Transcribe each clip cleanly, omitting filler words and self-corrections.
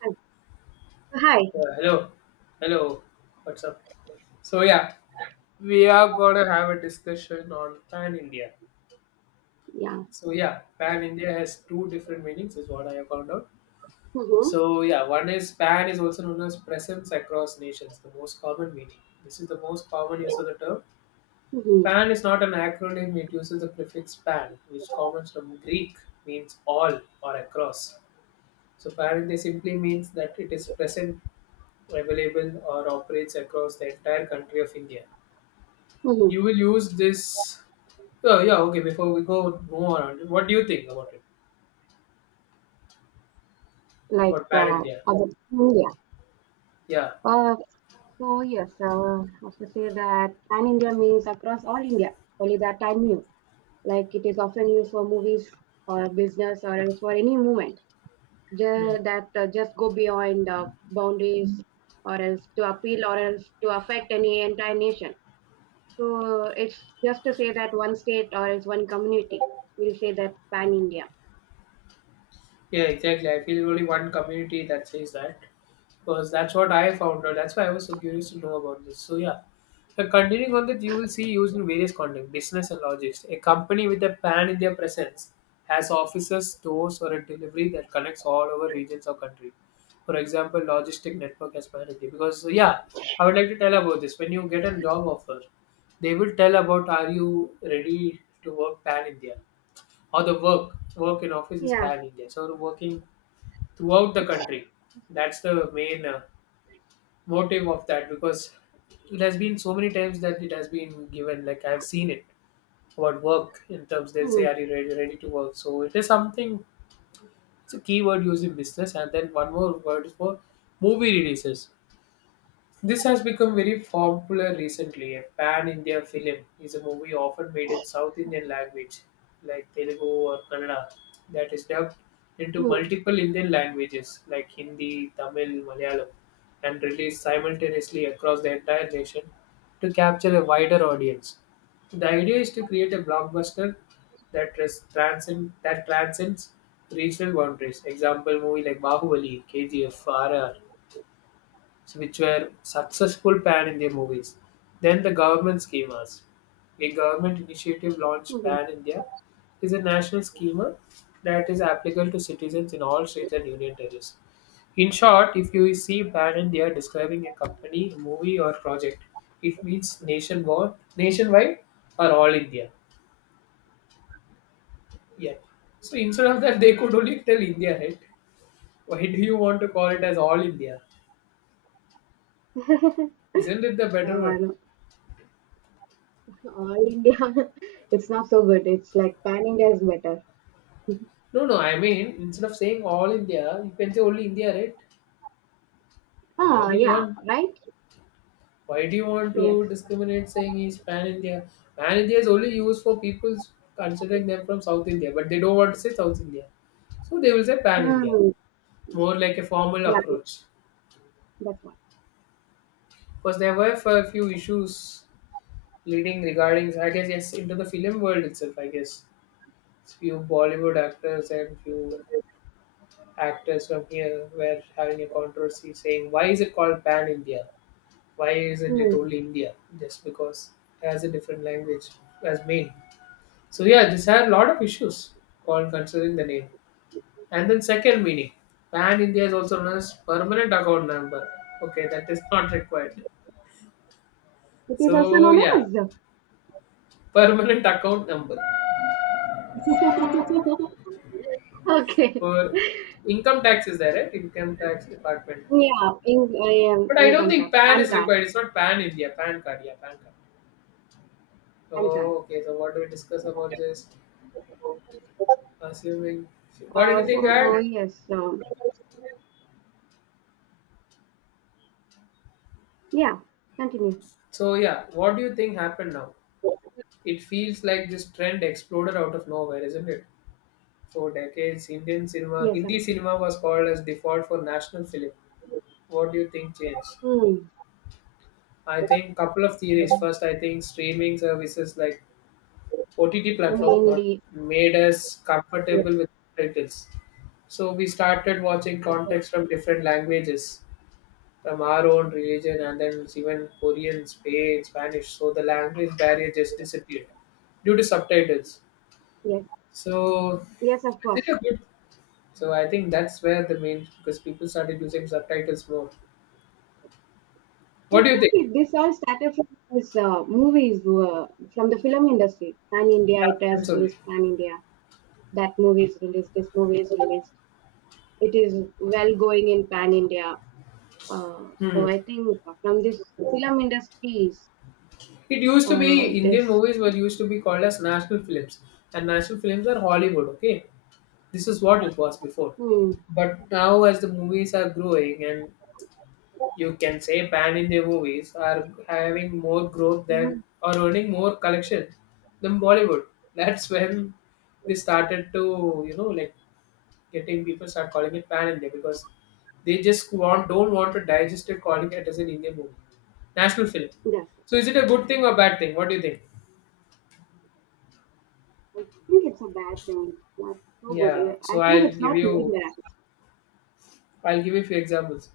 Hi. Hi. Uh, hello, hello. What's up? So yeah, we are gonna have a discussion on Pan India. Yeah. So yeah, Pan India has two different meanings, is what I have found out. Mm-hmm. So yeah, one is Pan is also known as presence across nations, the most common meaning. This is the most common use of the term. Mm-hmm. Pan is not an acronym; it uses the prefix pan, which comes from Greek, means all or across. So Pan India simply means that it is present, available, or operates across the entire country of India. Mm-hmm. You will use this. Oh, yeah, okay, before we go move on, what do you think about it, about Like pan India? other India. Yeah. Uh, so yes, I was to say that pan India means across all India. Only that I knew. Like it is often used for movies or business or else for any movement. Ju- Mm. that just go beyond boundaries or else to appeal or else to affect any entire nation. So it's just to say that one state or else one community will say that pan India. Yeah, exactly, I feel only one community that says that. Because that's what I found out. That's why I was so curious to know about this. So yeah. But continuing on that, you will see used in various contexts, business and logistics. A company with a pan-India presence has offices, stores, or a delivery that connects all over regions or country. For example, logistic network as pan-India. Because yeah, I would like to tell about this. When you get a job offer, they will tell about are you ready to work pan-India, or the work in office is Yeah. pan-India. So working throughout the country. That's the main motive of that, because it has been so many times that it has been given, like, I've seen it about work in terms they'll say Mm-hmm. are you ready to work, so it is something, it's a keyword used in business. And then one more word is for movie releases. This has become very popular recently. A pan India film is a movie often made in South Indian language, like Telugu or Kannada, that is dubbed into Mm-hmm. multiple Indian languages like Hindi, Tamil, Malayalam, and released simultaneously across the entire nation to capture a wider audience. The idea is to create a blockbuster that transcends regional boundaries. Example movie like Bahubali, KGF, RR, which were successful pan India movies. Then the government schemas. A government initiative launched Mm-hmm. Pan India is a national schema that is applicable to citizens in all states and union territories. In short, if you see Pan India describing a company, movie, or project, it means nationwide or all India. Yeah. So instead of that, they could only tell India, right? Why do you want to call it as all India? Isn't it the better one? No, all India, it's not so good. It's like pan India is better. No, no. I mean, instead of saying all India, you can say only India, right? India Ah, means yeah, one. right? Why do you want Yes. to discriminate saying he's pan India? Pan India is only used for people considering them from South India, but they don't want to say South India. So they will say pan India, Hmm. more like a formal Yeah, approach. that's why. Because there were a few issues leading regarding, I guess, yes, into the film world itself, I guess. Few Bollywood actors and few actors from here were having a controversy saying, why is it called pan India? Why isn't it Hmm. only India? Just because it has a different language as main. So yeah, this had a lot of issues while considering the name. And then second meaning, Pan India is also known as permanent account number. Okay, that is not required. It is also So known yeah, as. permanent account number Okay. for income tax is there, right? Income tax department. Yeah, in I am But I don't income think card, PAN pan is card, required. It's not PAN India, PAN card, yeah, PAN card. pan card. Oh, okay. So what do we discuss about this? Assuming, got anything to So add? yes, yeah. Continue. So yeah, what do you think happened now? It feels like this trend exploded out of nowhere, isn't it? For decades, Indian cinema, Yes, of Hindi course. cinema was called as default for national film. What do you think changed? Hmm. I think couple of theories. First, I think streaming services like OTT platform not Mainly. made us Yes, comfortable with titles. So we started watching of course. context from different languages from our own religion, and then it's even Korean, Spain, Spanish. So the language barrier just disappeared due to subtitles. Yes, So yes, of is it course. a good? So I think that's where the main, because people started using subtitles more. I What do you think think? This all started from his movies, from the film industry. Pan India, it Yeah, has films only. released Pan India. That movie is released. This movie is released. It is well going in Pan India. So Hmm. I think from this film industries, It used to be Indian this movies were used to be called as national films, and national films are Hollywood. Okay, this is what it was before. hmm, But now, as the movies are growing, and you can say Pan India movies are having more growth than mhm. or earning more collections than Bollywood. That's when they started to, like, getting people start calling it Pan India because they just want don't want to digest it calling it as an Indian movie. National film. Yes, So is it a good thing or bad thing? What do you think? I think it's a bad thing. It's not so good. Yeah. So I think I'll it's give not made you there. I'll give you a few examples.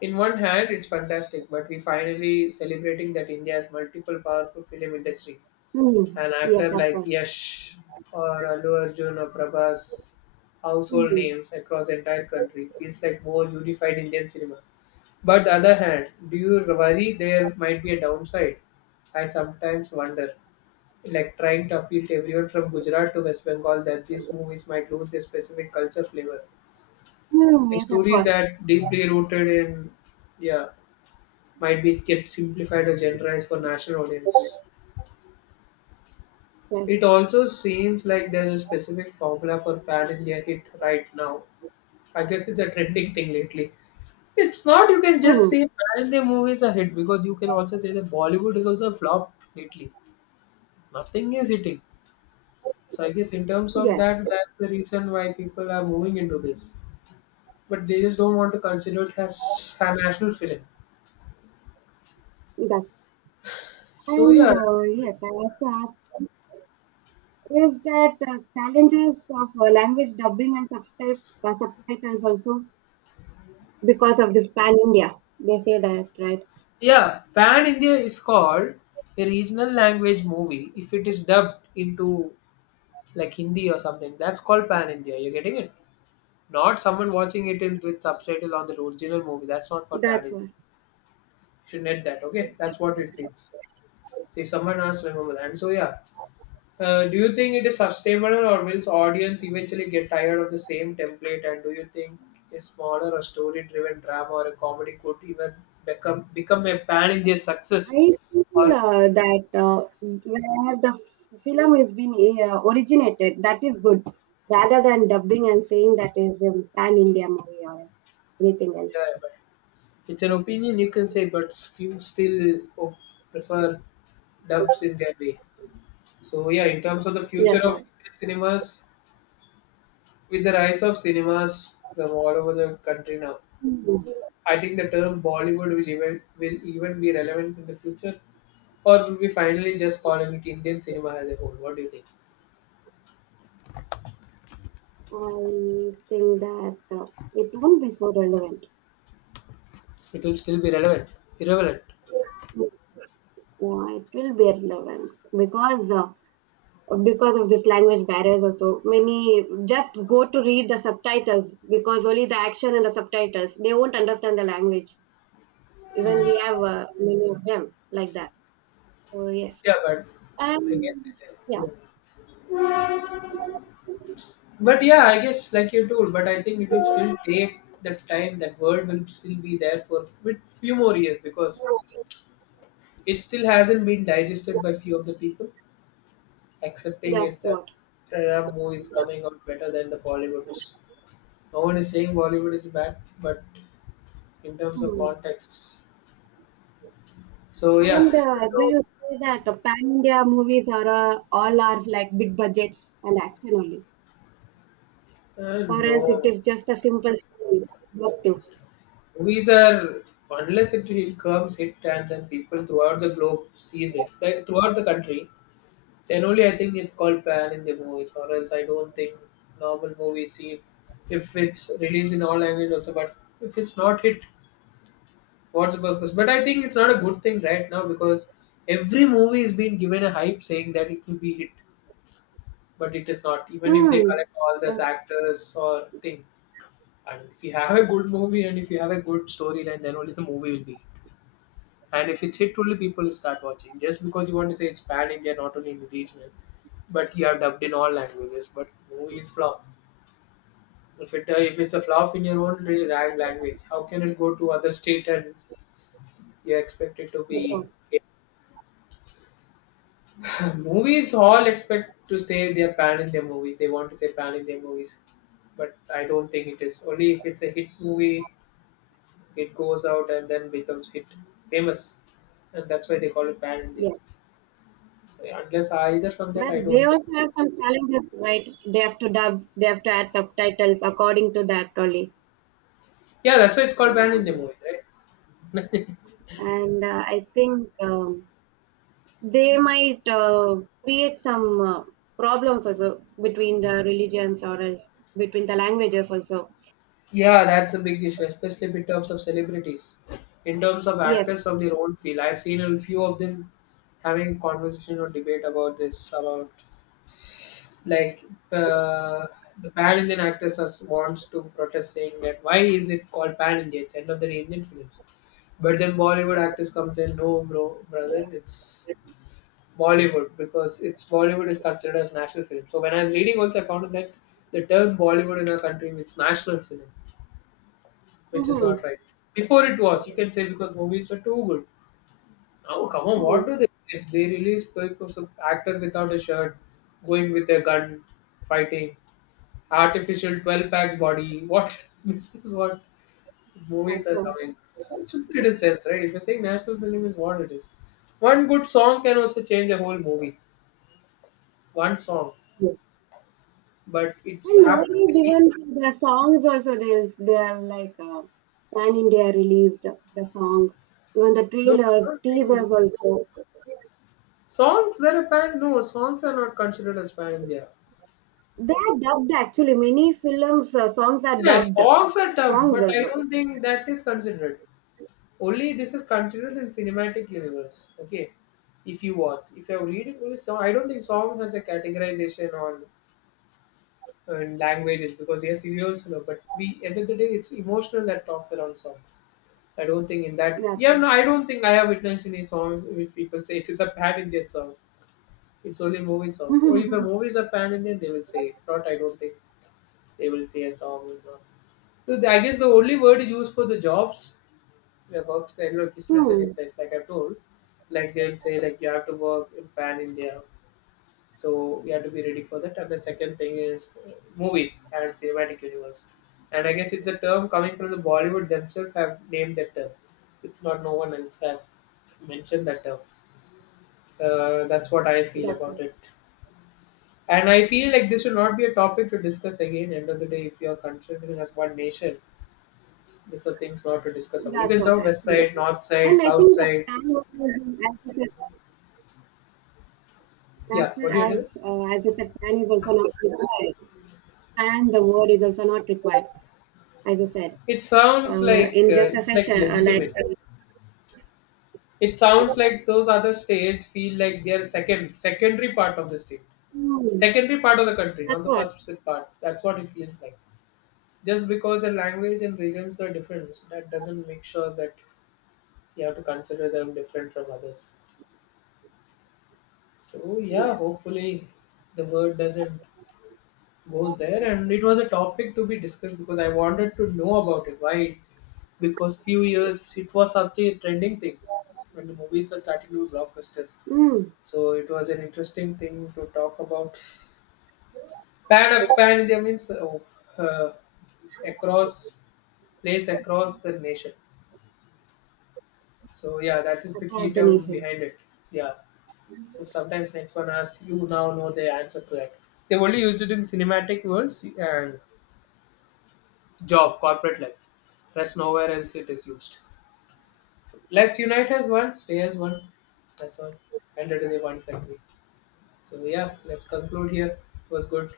In one hand, it's fantastic, but we finally celebrating that India has multiple powerful film industries. Hmm. An Yes, actor of like course. Yash or Allu Arjun or Prabhas, household Hmm. names across entire country, feels like more unified Indian cinema. But the other hand, do you worry there might be a downside? I sometimes wonder, like trying to appeal to everyone from Gujarat to West Bengal, that these movies might lose their specific culture flavor. Hmm. The Yes, of stories course. that deeply rooted in, yeah, might be kept simplified or generalized for national audience. It Yes. also seems like there's a specific formula for Pan India hit right now. I guess it's a trending thing lately. It's not, you can just Hmm. say Pan India movies are hit because you can also say that Bollywood is also a flop lately. Nothing is hitting. So I guess in terms of Yes. that, that's the reason why people are moving into this. But they just don't want to consider it as a national film. that's So and yeah, yes, I have to ask is that challenges of language dubbing and subtitles also because of this pan India? They say that, right? yeah, Pan India is called a regional language movie if it is dubbed into like Hindi or something. That's called Pan India. You're getting it? Not someone watching it in with subtitle on the original movie. That's not called Pan That's India. why. Should net that, okay? That's what it means. So if someone asks, remember that. And so yeah. Do you think it is sustainable, or will audience eventually get tired of the same template, and do you think a smaller or story driven drama or a comedy could even become a pan India success, I feel or that where the film is being originated, that is good, rather than dubbing and saying that is a pan India movie or anything else. yeah. It's an opinion you can say, but few still prefer dubs in their way. So yeah, in terms of the future Yes, of or Indian cinemas, with the rise of cinemas from all over the country now, I think the term Bollywood will even be relevant in the future, or will we finally just calling it Indian cinema as a whole? What do you think? I think that it won't be so relevant. It will still be relevant, irrelevant. Yeah, it will be relevant because uh, because of this language barriers or so many just go to read the subtitles because only the action and the subtitles they won't understand the language, even we Mm. have many of them like that. So yes, Yeah, but I guess. yeah, uh, mm. But yeah, I guess like you told, but I think it will still take the time. That word will still be there for with few more years because it still hasn't been digested by few of the people, accepting that's it that what. Sriram movie is coming out better than the Bollywoods. No one is saying Bollywood is bad, but in terms of Hmm. context, so yeah, And do no, you say that pan India movies are all are like big budgets and action only, or else it no. is just a simple stories? What to? Movies are unless it comes hit and then people throughout the globe sees it, like, throughout the country. Then only I think it's called pan in the movies, or else I don't think normal movie scene. If it's released in all language also, but if it's not hit, what's the purpose? But I think it's not a good thing right now because every movie is being given a hype saying that it will be hit, but it is not. Even if they Hmm. collect all these Yes. actors or thing, and if you have a good movie and if you have a good storyline, then only the movie will be hit. And if it's hit only people will start watching. Just because you want to say it's pan India, not only in regional, but you have dubbed in all languages. But movie is flop. If it's a flop in your own rag language, how can it go to other state and you expect it to Yes, be? movies all expect to say they are pan in their movies. They want to say pan in their movies, but I don't think it is. Only if it's a hit movie, it goes out and then becomes hit famous, and that's why they call it pan India. yes. Yeah, unless either from that, But I they don't think also it have is. some challenges, right? They have to dub, they have to add subtitles according to that only. Yeah, that's why it's called ban in the So, movies, right? and I think they might create some problems also between the religions or else between the languages also. Yeah, that's a big issue, especially in terms of celebrities. In terms of actors Yes. from their own field, I've seen a few of them having conversation or debate about this, about like uh, the pan Indian actors as wants to protest saying that why is it called pan Indian? It's end of the day Indian films. But then Bollywood actors comes in, no, bro, brother, it's Bollywood because it's Bollywood is considered as national film. So when I was reading also, I found out that the term Bollywood in our country means national film, which is not Mm-hmm. right. Before it was, you can say because movies were too good. Now, come on, what Mm, do they? It's, they release because of actor without a shirt, going with a gun, fighting, artificial 12 packs body. What this is what movies that's are all. coming. So it should be little sense, right? If you're saying national film is what it is, one good song can also change a whole movie. One song. Yes. But it's And have to nowadays, be even the songs also, they are like pan India released the songs, even the no, I trailers, don't think teasers also. songs they're a band. No, songs are not considered as band in India. They are dubbed actually. Many films songs are Yeah, dubbed songs are tough, but songs I also. don't think that is considered. Only this is considered in cinematic universe. Okay, if you watch, if you're reading only song, I don't think song has a categorization on languages because yes, you also know. But we end of the day, it's emotional that talks around songs. I don't think in that. That's Yeah, what. no, I don't think I have witnessed any songs which people say it is a bad Indian song. It's only movie song. Or if a movies are pan Indian, they will say. If not, I don't think they will say a song or so. So the, I guess the only word is used for the jobs, the works, the business and Hmm. insights. Like I told, like they will say like you have to work in pan India, so you have to be ready for that. And the second thing is movies and cinematic universe. And I guess it's a term coming from the Bollywood themselves have named that term. It's not no one else have mentioned that term. That's what I feel That's about what. it. And I feel like this should not be a topic to discuss again. End of the day, if you are considering as one nation, these are things not to discuss about. You That's can say what west actually. side, north side, And I think south the side. fan was, as you said, Yeah, what do you do? As you said, fan is also not required. And the word is also not required, as I said. It sounds like In just a it's like session, like legitimate. It sounds like those other states feel like they are second, secondary part of the state, hmm, secondary part of the country, that's not the what. first sit part. That's what it feels like. Just because the language and regions are different, that doesn't make sure that you have to consider them different from others. So yeah, Yes. hopefully the word doesn't goes there. And it was a topic to be discussed because I wanted to know about it. Why? Because few years it was such a trending thing when the movies were starting to do blockbusters. Mm, So it was an interesting thing to talk about. Pan India means uh, across place across the nation. So yeah, that is the key across the term nation. behind it. Yeah. So sometimes next one asks you now know the answer to that. They only used it in cinematic worlds and Job, corporate life. That's nowhere else it is used. Let's unite as one, stay as one. That's all. And it is a one country. So yeah, let's conclude here. It was good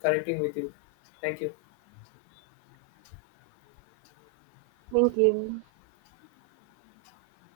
connecting with you. Thank you. Thank you.